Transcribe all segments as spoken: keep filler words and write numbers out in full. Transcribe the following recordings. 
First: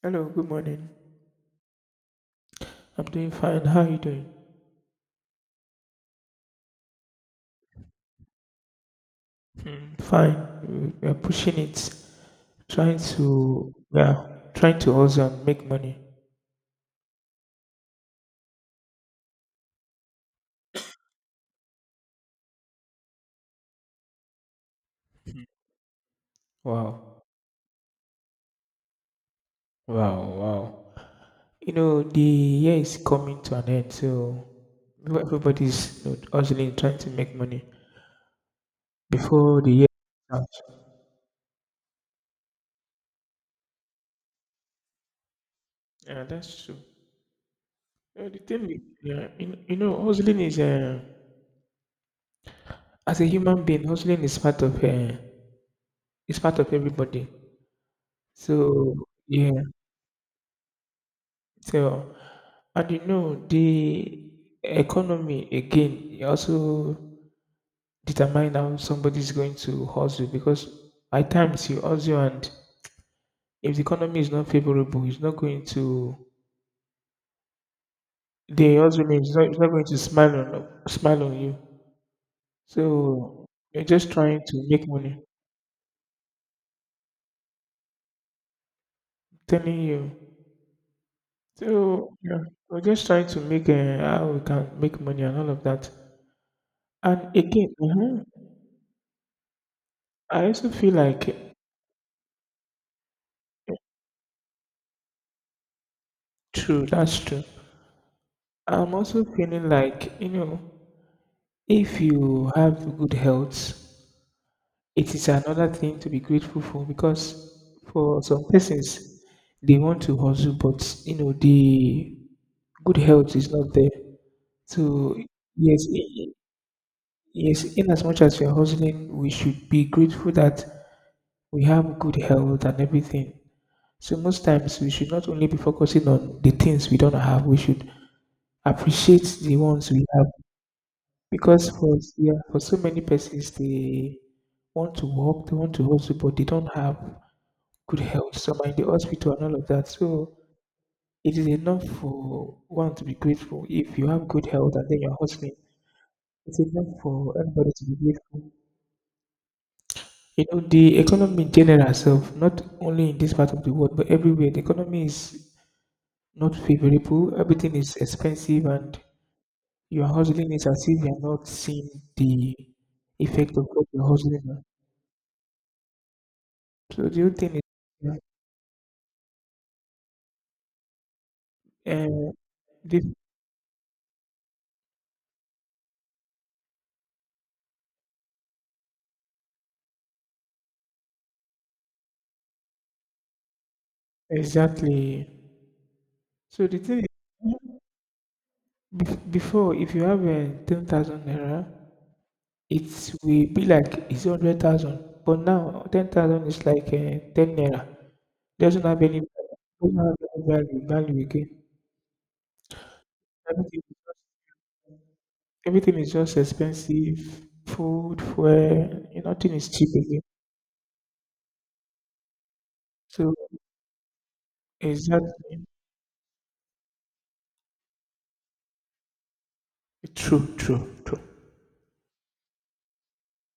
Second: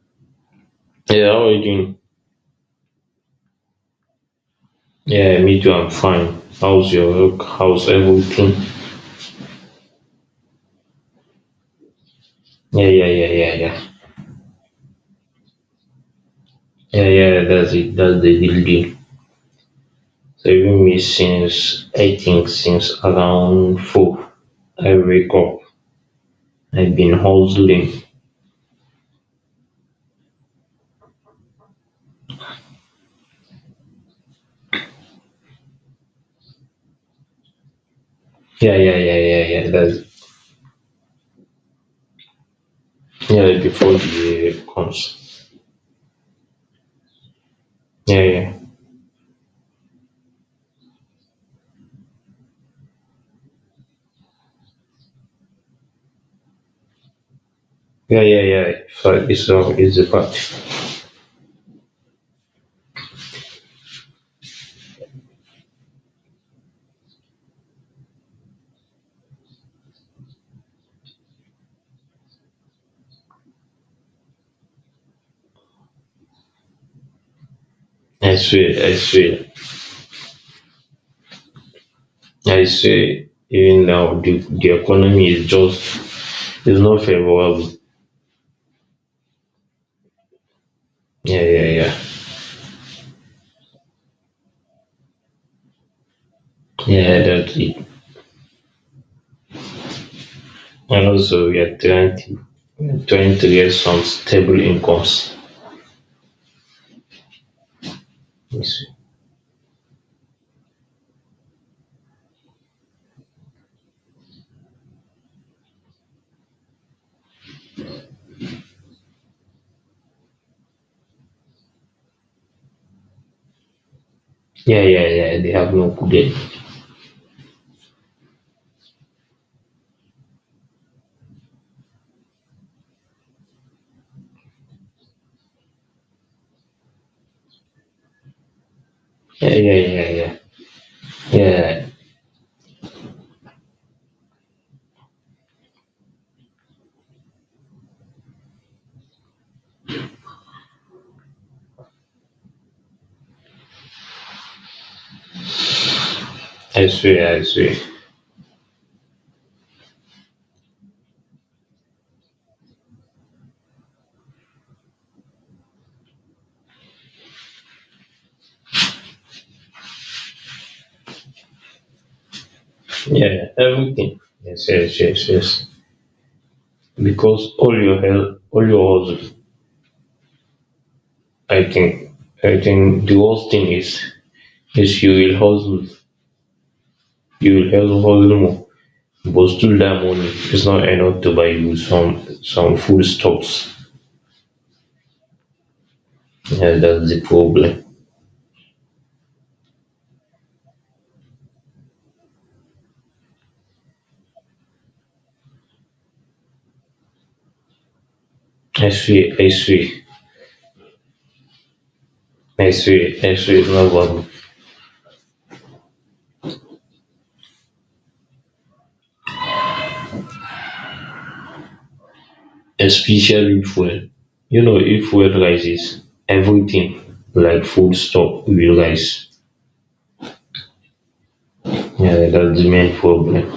Hello, good morning. Yeah, how are you doing? I'm doing fine. How are you doing? Yeah, me too. I'm fine. How's your work? How's everything? Mm, fine. We are pushing it, Yeah, trying yeah, yeah, yeah, to, yeah. yeah, trying to also make money. Yeah, yeah, that's it. That's the real deal. So even me since I think since around four, I wake up. I've been Wow, hustling. wow, wow. You know, the year is coming to an end, so everybody's you know, hustling, trying to make money Yeah, yeah, yeah, yeah, before the yeah. year That's is out. yeah before the comes. Yeah, that's true. Yeah, No, the yeah, thing is, yeah, you, you know, hustling is uh, as a human being, hustling is part of uh, is part of everybody. yeah, yeah, yeah. So So it's yeah. all it's the part. So, and, you know, the economy again it also determine how somebody's going to hustle, because at times you hustle and if the economy is not favorable, it's not going to I swear, the I hustling is swear, not, it's not going to smile on smile on you. I swear. So you're Even just now, the, trying to the make money, economy is just it's not favorable. telling you. Yeah, yeah, yeah. So yeah, we're just trying to make, uh, how we can make money and all of that. Yeah, And that again, it, uh I also feel and like also eh, we are trying to we are trying to get some stable incomes. True, that's true. Yes. I'm also feeling like, you know, if you have good health, it is another thing to be grateful for, because for some persons, they want to hustle, but you know, the good health is not there. Yeah, yeah, So yeah. They have yes, no good. i- i- Day. yes, in as much as we are hustling, we should be grateful that we have good health and everything. So most times we should not only be focusing on the things we don't have, we should appreciate Yeah, the yeah, ones we yeah, have. yeah. Because, Yeah, for yeah, for so many persons, they want to work, they want to hustle, but they don't have good health. Some are in the hospital and all of that, so it is enough for one to be grateful if you have good health and then you're hustling. It's I enough for swear, I everybody swear. to be grateful. you know the economy in general itself, not only in this part of the world but everywhere, the economy is not favorable. Everything is expensive, and your hustling is as if you're not seeing the Yeah, effect of what you're everything. hustling. Yes, yes, yes, yes. So the whole Because thing all your is, help, all your hustle. I think, uh, I this. think the worst thing is is you will hustle, you will hustle, hustle more. But still, that money is not enough to buy you some some food stocks. Exactly. So Yeah, the thing is, that's the problem. bef- before, if you have a ten thousand naira, it will be like it's hundred thousand. But now ten thousand is like, uh, ten naira. Doesn't have any, X-ray, X-ray, doesn't have any value value again. X-ray, X-ray is Everything not is just, body. everything is just expensive. Food, fuel, you nothing is cheap again. So, Especially if fuel. You know, if fuel exactly. rises, everything like food stuff will rise. True, true, true. Yeah, that's the main problem.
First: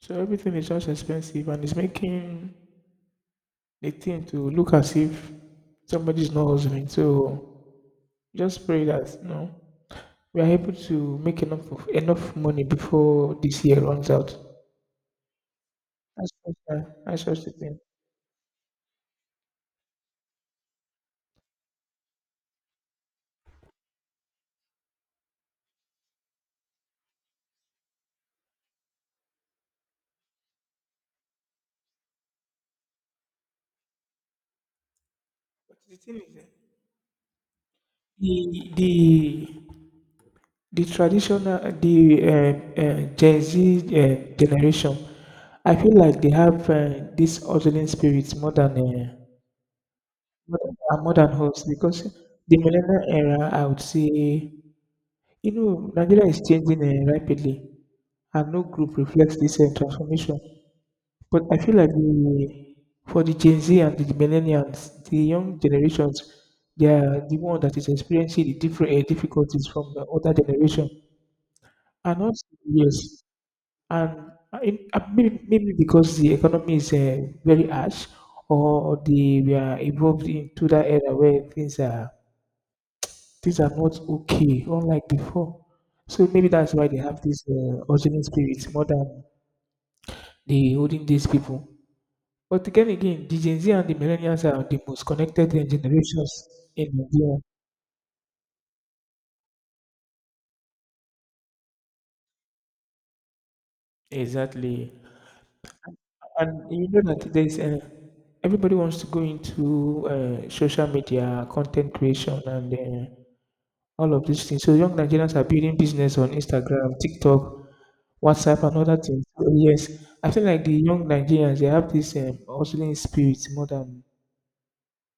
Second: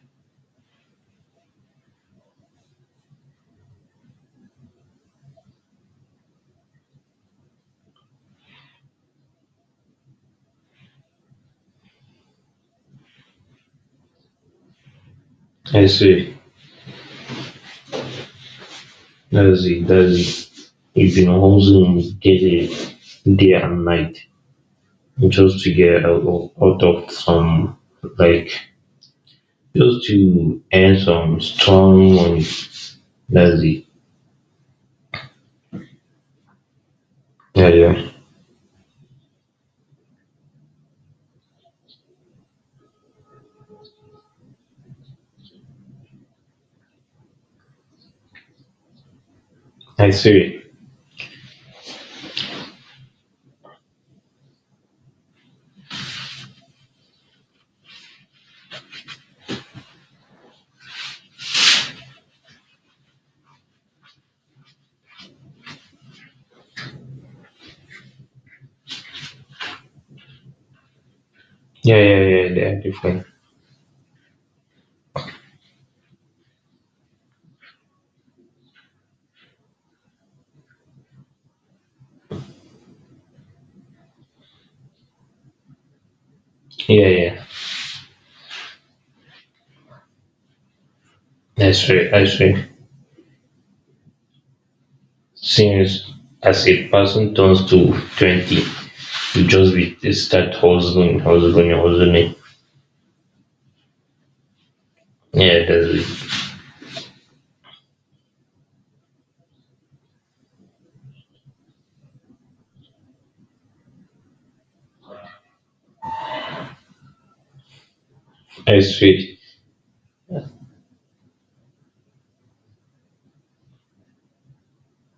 So everything is just expensive and it's making the thing to look as if somebody's not hustling. So just pray that you know we are able to make enough of, enough money before this year runs out. That's X-ray, just, uh, that's just the thing. that's it, that's it. You've been hustling day, day and night just to get out out of some like just to earn some strong money. That's it. The thing is that Yeah, yeah. the the the traditional, the uh, uh, Gen Z, uh, generation. I feel like they have, uh, this hustling spirit more than, uh, I more see. than, uh, more than hustling, because the millennial era, I would say. You know, Nigeria is changing, uh, rapidly, and no group reflects this, uh, transformation. But I feel like, the, for the Gen Z and the millennials, the young generations, they are the one that is experiencing the different, uh, difficulties from the other generation. Yeah, yeah, And also, yeah. They are yes, different. and, uh, in, uh, maybe, maybe because the economy is, uh, very harsh, or the we are evolved into that era where things are Things are not okay, unlike before. So maybe that's why they Yeah, have yeah. this, uh, urgent spirit more than the holding these people. I see, I see. But again, again, the Gen Z and the millennials are the most connected, uh, Since generations as in a person Nigeria. turns to twenty, you just be, they start hustling, hustling, hustling. Exactly. Yeah, that's it. And you know that there's, uh, everybody wants to go into, uh, social media, content creation, and, uh, all of these things. So young Nigerians are building business on Instagram, TikTok, WhatsApp, and I other things. see. So yes, I feel like the young Nigerians, they have this, um, hustling spirit more than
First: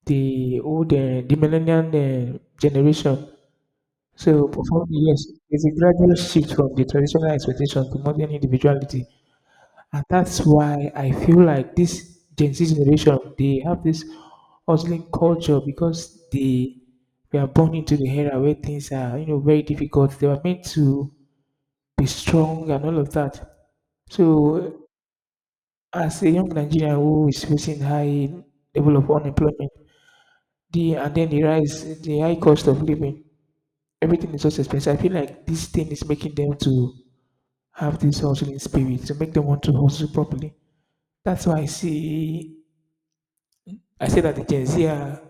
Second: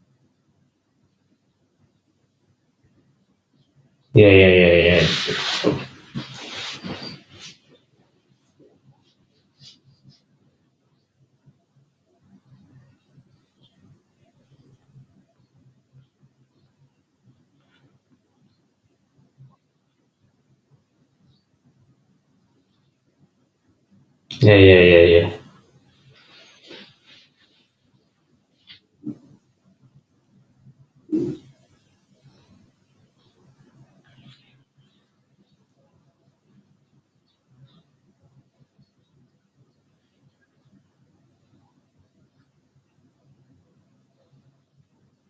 the old uh, the millennial, uh, generation. Yeah, yeah, So yeah, for me, yes, yeah. there's a gradual shift from the traditional expectation to modern individuality. And that's why I feel like this Gen Z generation, they have this hustling culture because they were born into the era where things are, you know, very difficult. They were meant to be strong and all of that. Yeah, yeah, So, yeah, yeah. as a young Nigerian who is facing high level of unemployment, the and then the rise, the high cost of living, everything is just expensive. I feel like this thing is making them to have this hustling spirit, to make them want to hustle properly. That's why I see I say that the Gen Z are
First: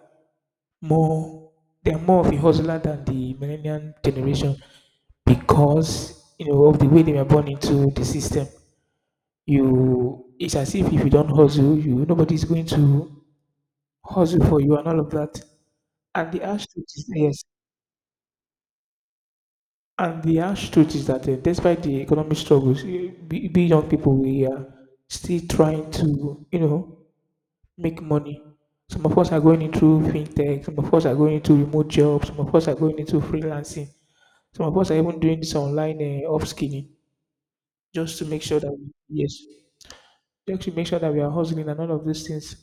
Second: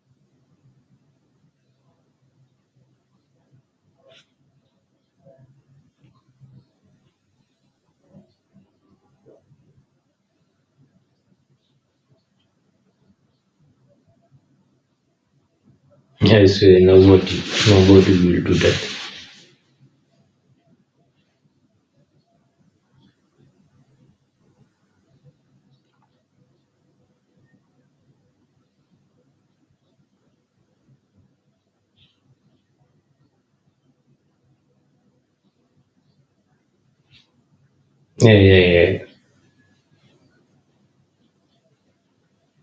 more, they are more of a hustler than the millennial generation, because you know of the way they were born into the system. You, it's as if if you don't hustle, you nobody's going to hustle for you and all of that. And Yeah, the I harsh see. truth is Nobody, yes, nobody will do that. and the harsh truth is that, uh, despite the economic struggles, eh, we, we young people, we are still trying to, you know make money. Some of us are going into fintech, some of us are going into remote jobs, some of us are going into freelancing, some of us are even doing this online, uh, upskilling, just to Yeah, make sure that we, yeah, yeah. yes, just to make sure that we are hustling and all of these things.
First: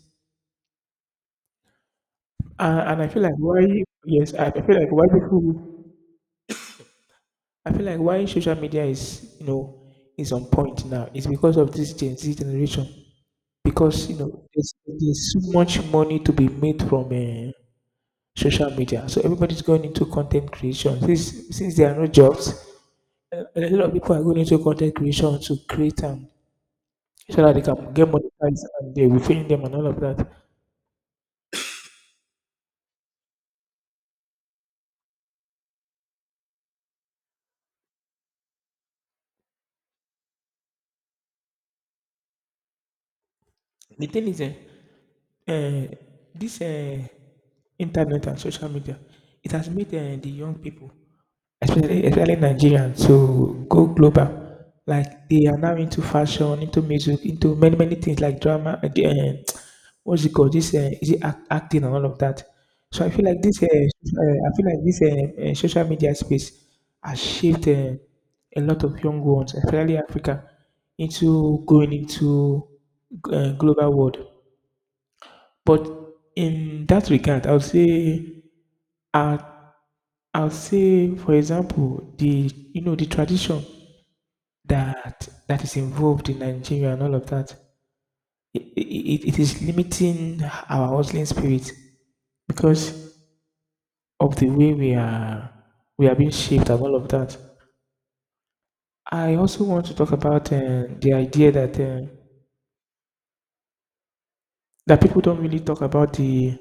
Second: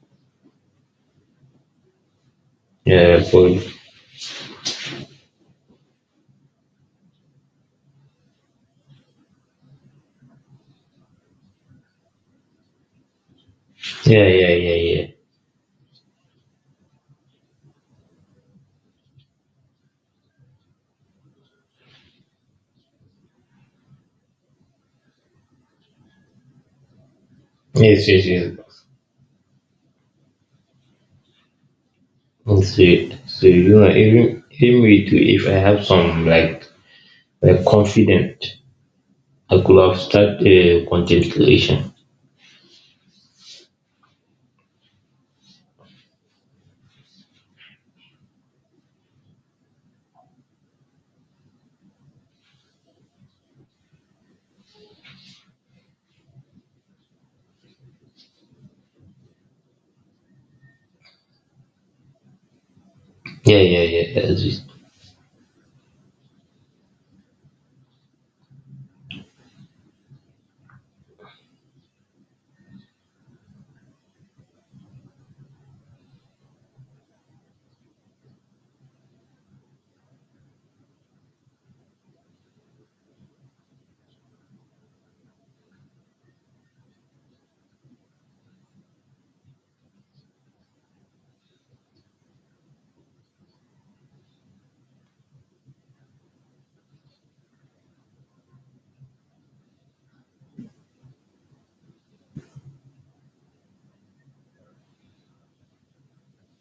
And, and I Yeah, feel like boy. why, yes, I I feel like why people I feel like why social media is you know is on point now, is because of this Gen Z generation, because you Yeah, know yeah, there's, yeah, yeah. there's so much money to be made from, uh, social media. So everybody's going into content creation. Since since there are no jobs, a a lot of people are going into content creation to create, um so that they can get Yes, yes, yes. monetized, and they will pay them and all of that. That's it. So, you know, even, even with, if I have some, like, like confident, I could have started uh, content creation. The thing is, eh, uh, this, uh, internet and social media, it has made, uh, the young people, especially especially Nigerians, to go global. Like, they are now into fashion, into music, into many many things like drama. Uh, the, uh, what's it called? This, uh, is it act, acting and all of that. So I feel like Yeah, this. yeah, Uh, yeah. uh, That's I it. feel like this, uh, uh, social media space has shaped, uh, a lot of young ones, especially Africa, into going into, uh, global world. But in that regard, I will say, I'll, I'll say, for example, the you know the tradition that that is involved in Nigeria and all of that. It, it, it is limiting our hustling spirit, because of the way we are we are being shaped and all of that. I also want to talk about, uh, the idea that, uh, that people don't really talk about, the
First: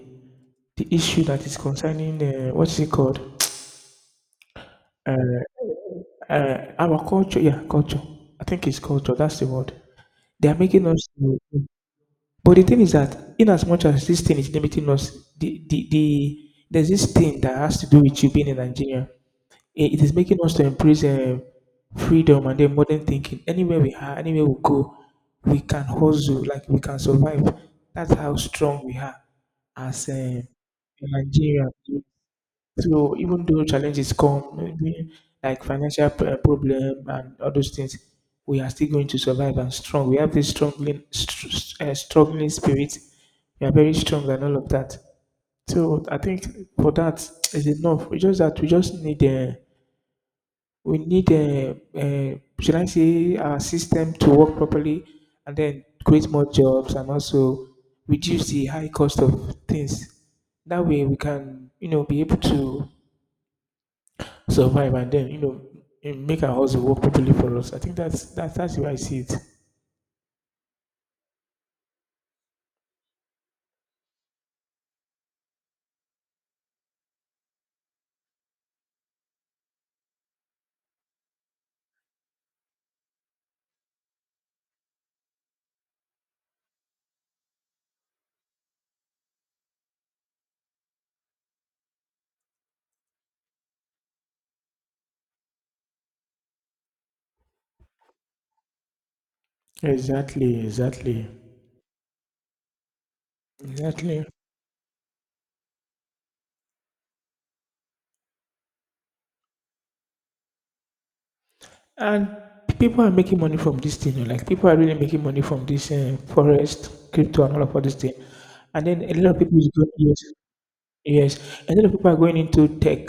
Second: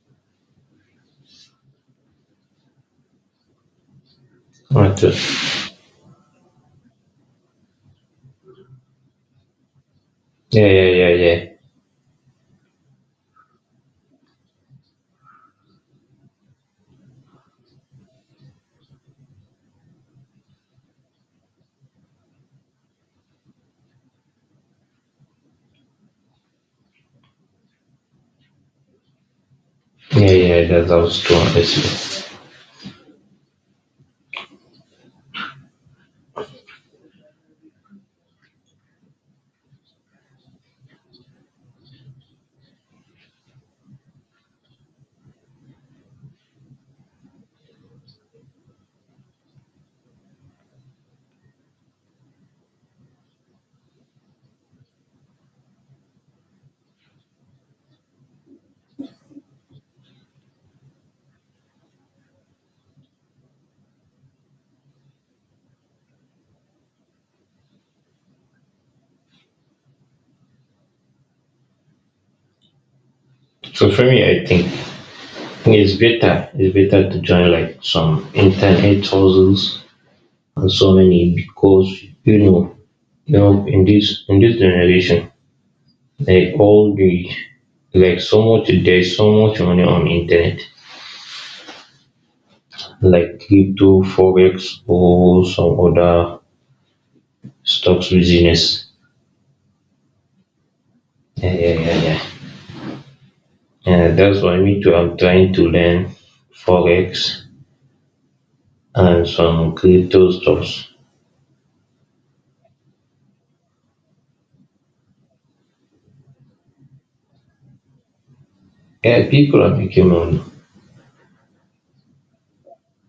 the issue that is concerning, uh, what's it called? Right. uh, Uh, uh, our culture, yeah, culture. I think it's culture. That's the word. They are Yeah, making yeah, us. yeah, to- yeah. But the thing is that, in as much as this thing is limiting us, the, the, the there's this thing that has to do with you being in Nigeria. It, it is making us to embrace, uh, freedom, and then modern thinking. Anywhere we are, anywhere we go, we can hustle, like we can survive. That's how strong we are, as, Yeah, yeah, uh, yeah, that, that was true. I Nigeria. see. So even though challenges come, maybe like financial, p- uh, problem and all those things, we are still going to survive and strong. We have this struggling, str- uh, struggling spirit. We are very strong and all of that. So I think for that is enough. We just that we just need, uh, we need, uh, uh, should I say our system to work properly, and then create more jobs and also reduce the high cost of things. That way we can, you know be able to survive, and then, you know eh, make our hustle work properly for us. I think that's that's that's, the I see it. So for me, I think it's better. It's better to join like some internet hustles and so many because you know, you know, in this in this generation, like all the like so much there's so much money on internet, like crypto, forex, or some other stocks business. Exactly, exactly, Yeah, yeah, yeah, yeah. And exactly. that's why me too, I'm trying to learn Forex and some crypto stuffs. And people are making money from this thing. you know, Like people are really making money from this, uh, forest, crypto, and all of all this thing. And then a Yeah, lot of people people is are going, making yes, money. yes. A lot of people are going into tech,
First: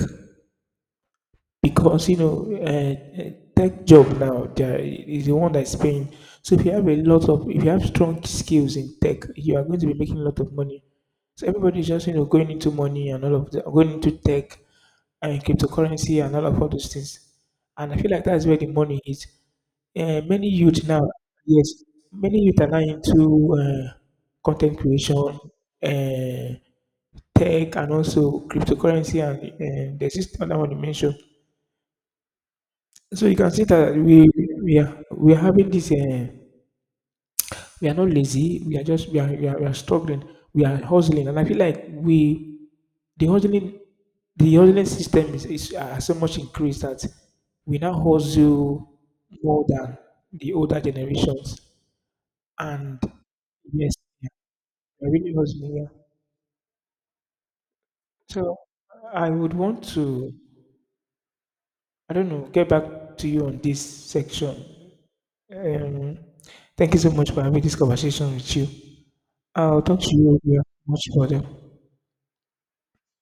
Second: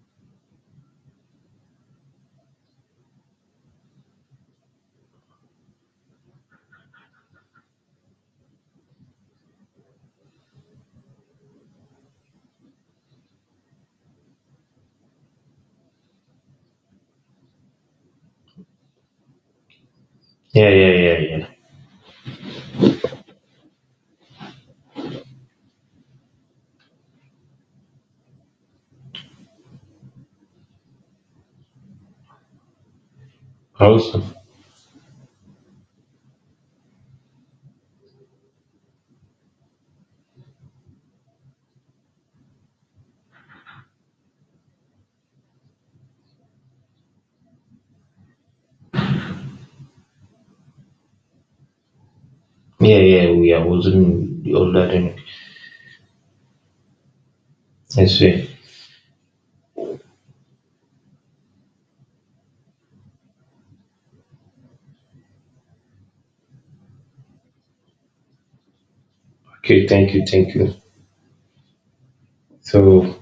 because you know, uh, uh, tech job now there is the one that's paying. So if you have a lot of if you have strong skills in tech, you are going to be making a lot of money. So everybody is just, you know going into money and all of the, going into tech and cryptocurrency and all of all those things. And I feel like that's where the money is, uh, many Yeah, youth yeah, now yeah, yeah. yes, many youth are now into, uh, content creation, uh, tech, and also cryptocurrency, and, uh, there's this other one you mentioned. So you can see that we Awesome. we are we are having this. Uh, we are not lazy. We are just we are, we are we are struggling. We are hustling, and I feel like we the hustling the hustling system is is, uh, so much increased that we now hustle more than the older generations. And Yeah, yeah, we are yes, yeah, wasn't the older we are than really hustling. Yeah. I see. So I would want to, I don't know, get back to you on this section. Um, thank you so much for having this conversation with you. Oh, Okay, thank thank you, you. thank Very you. much for better. So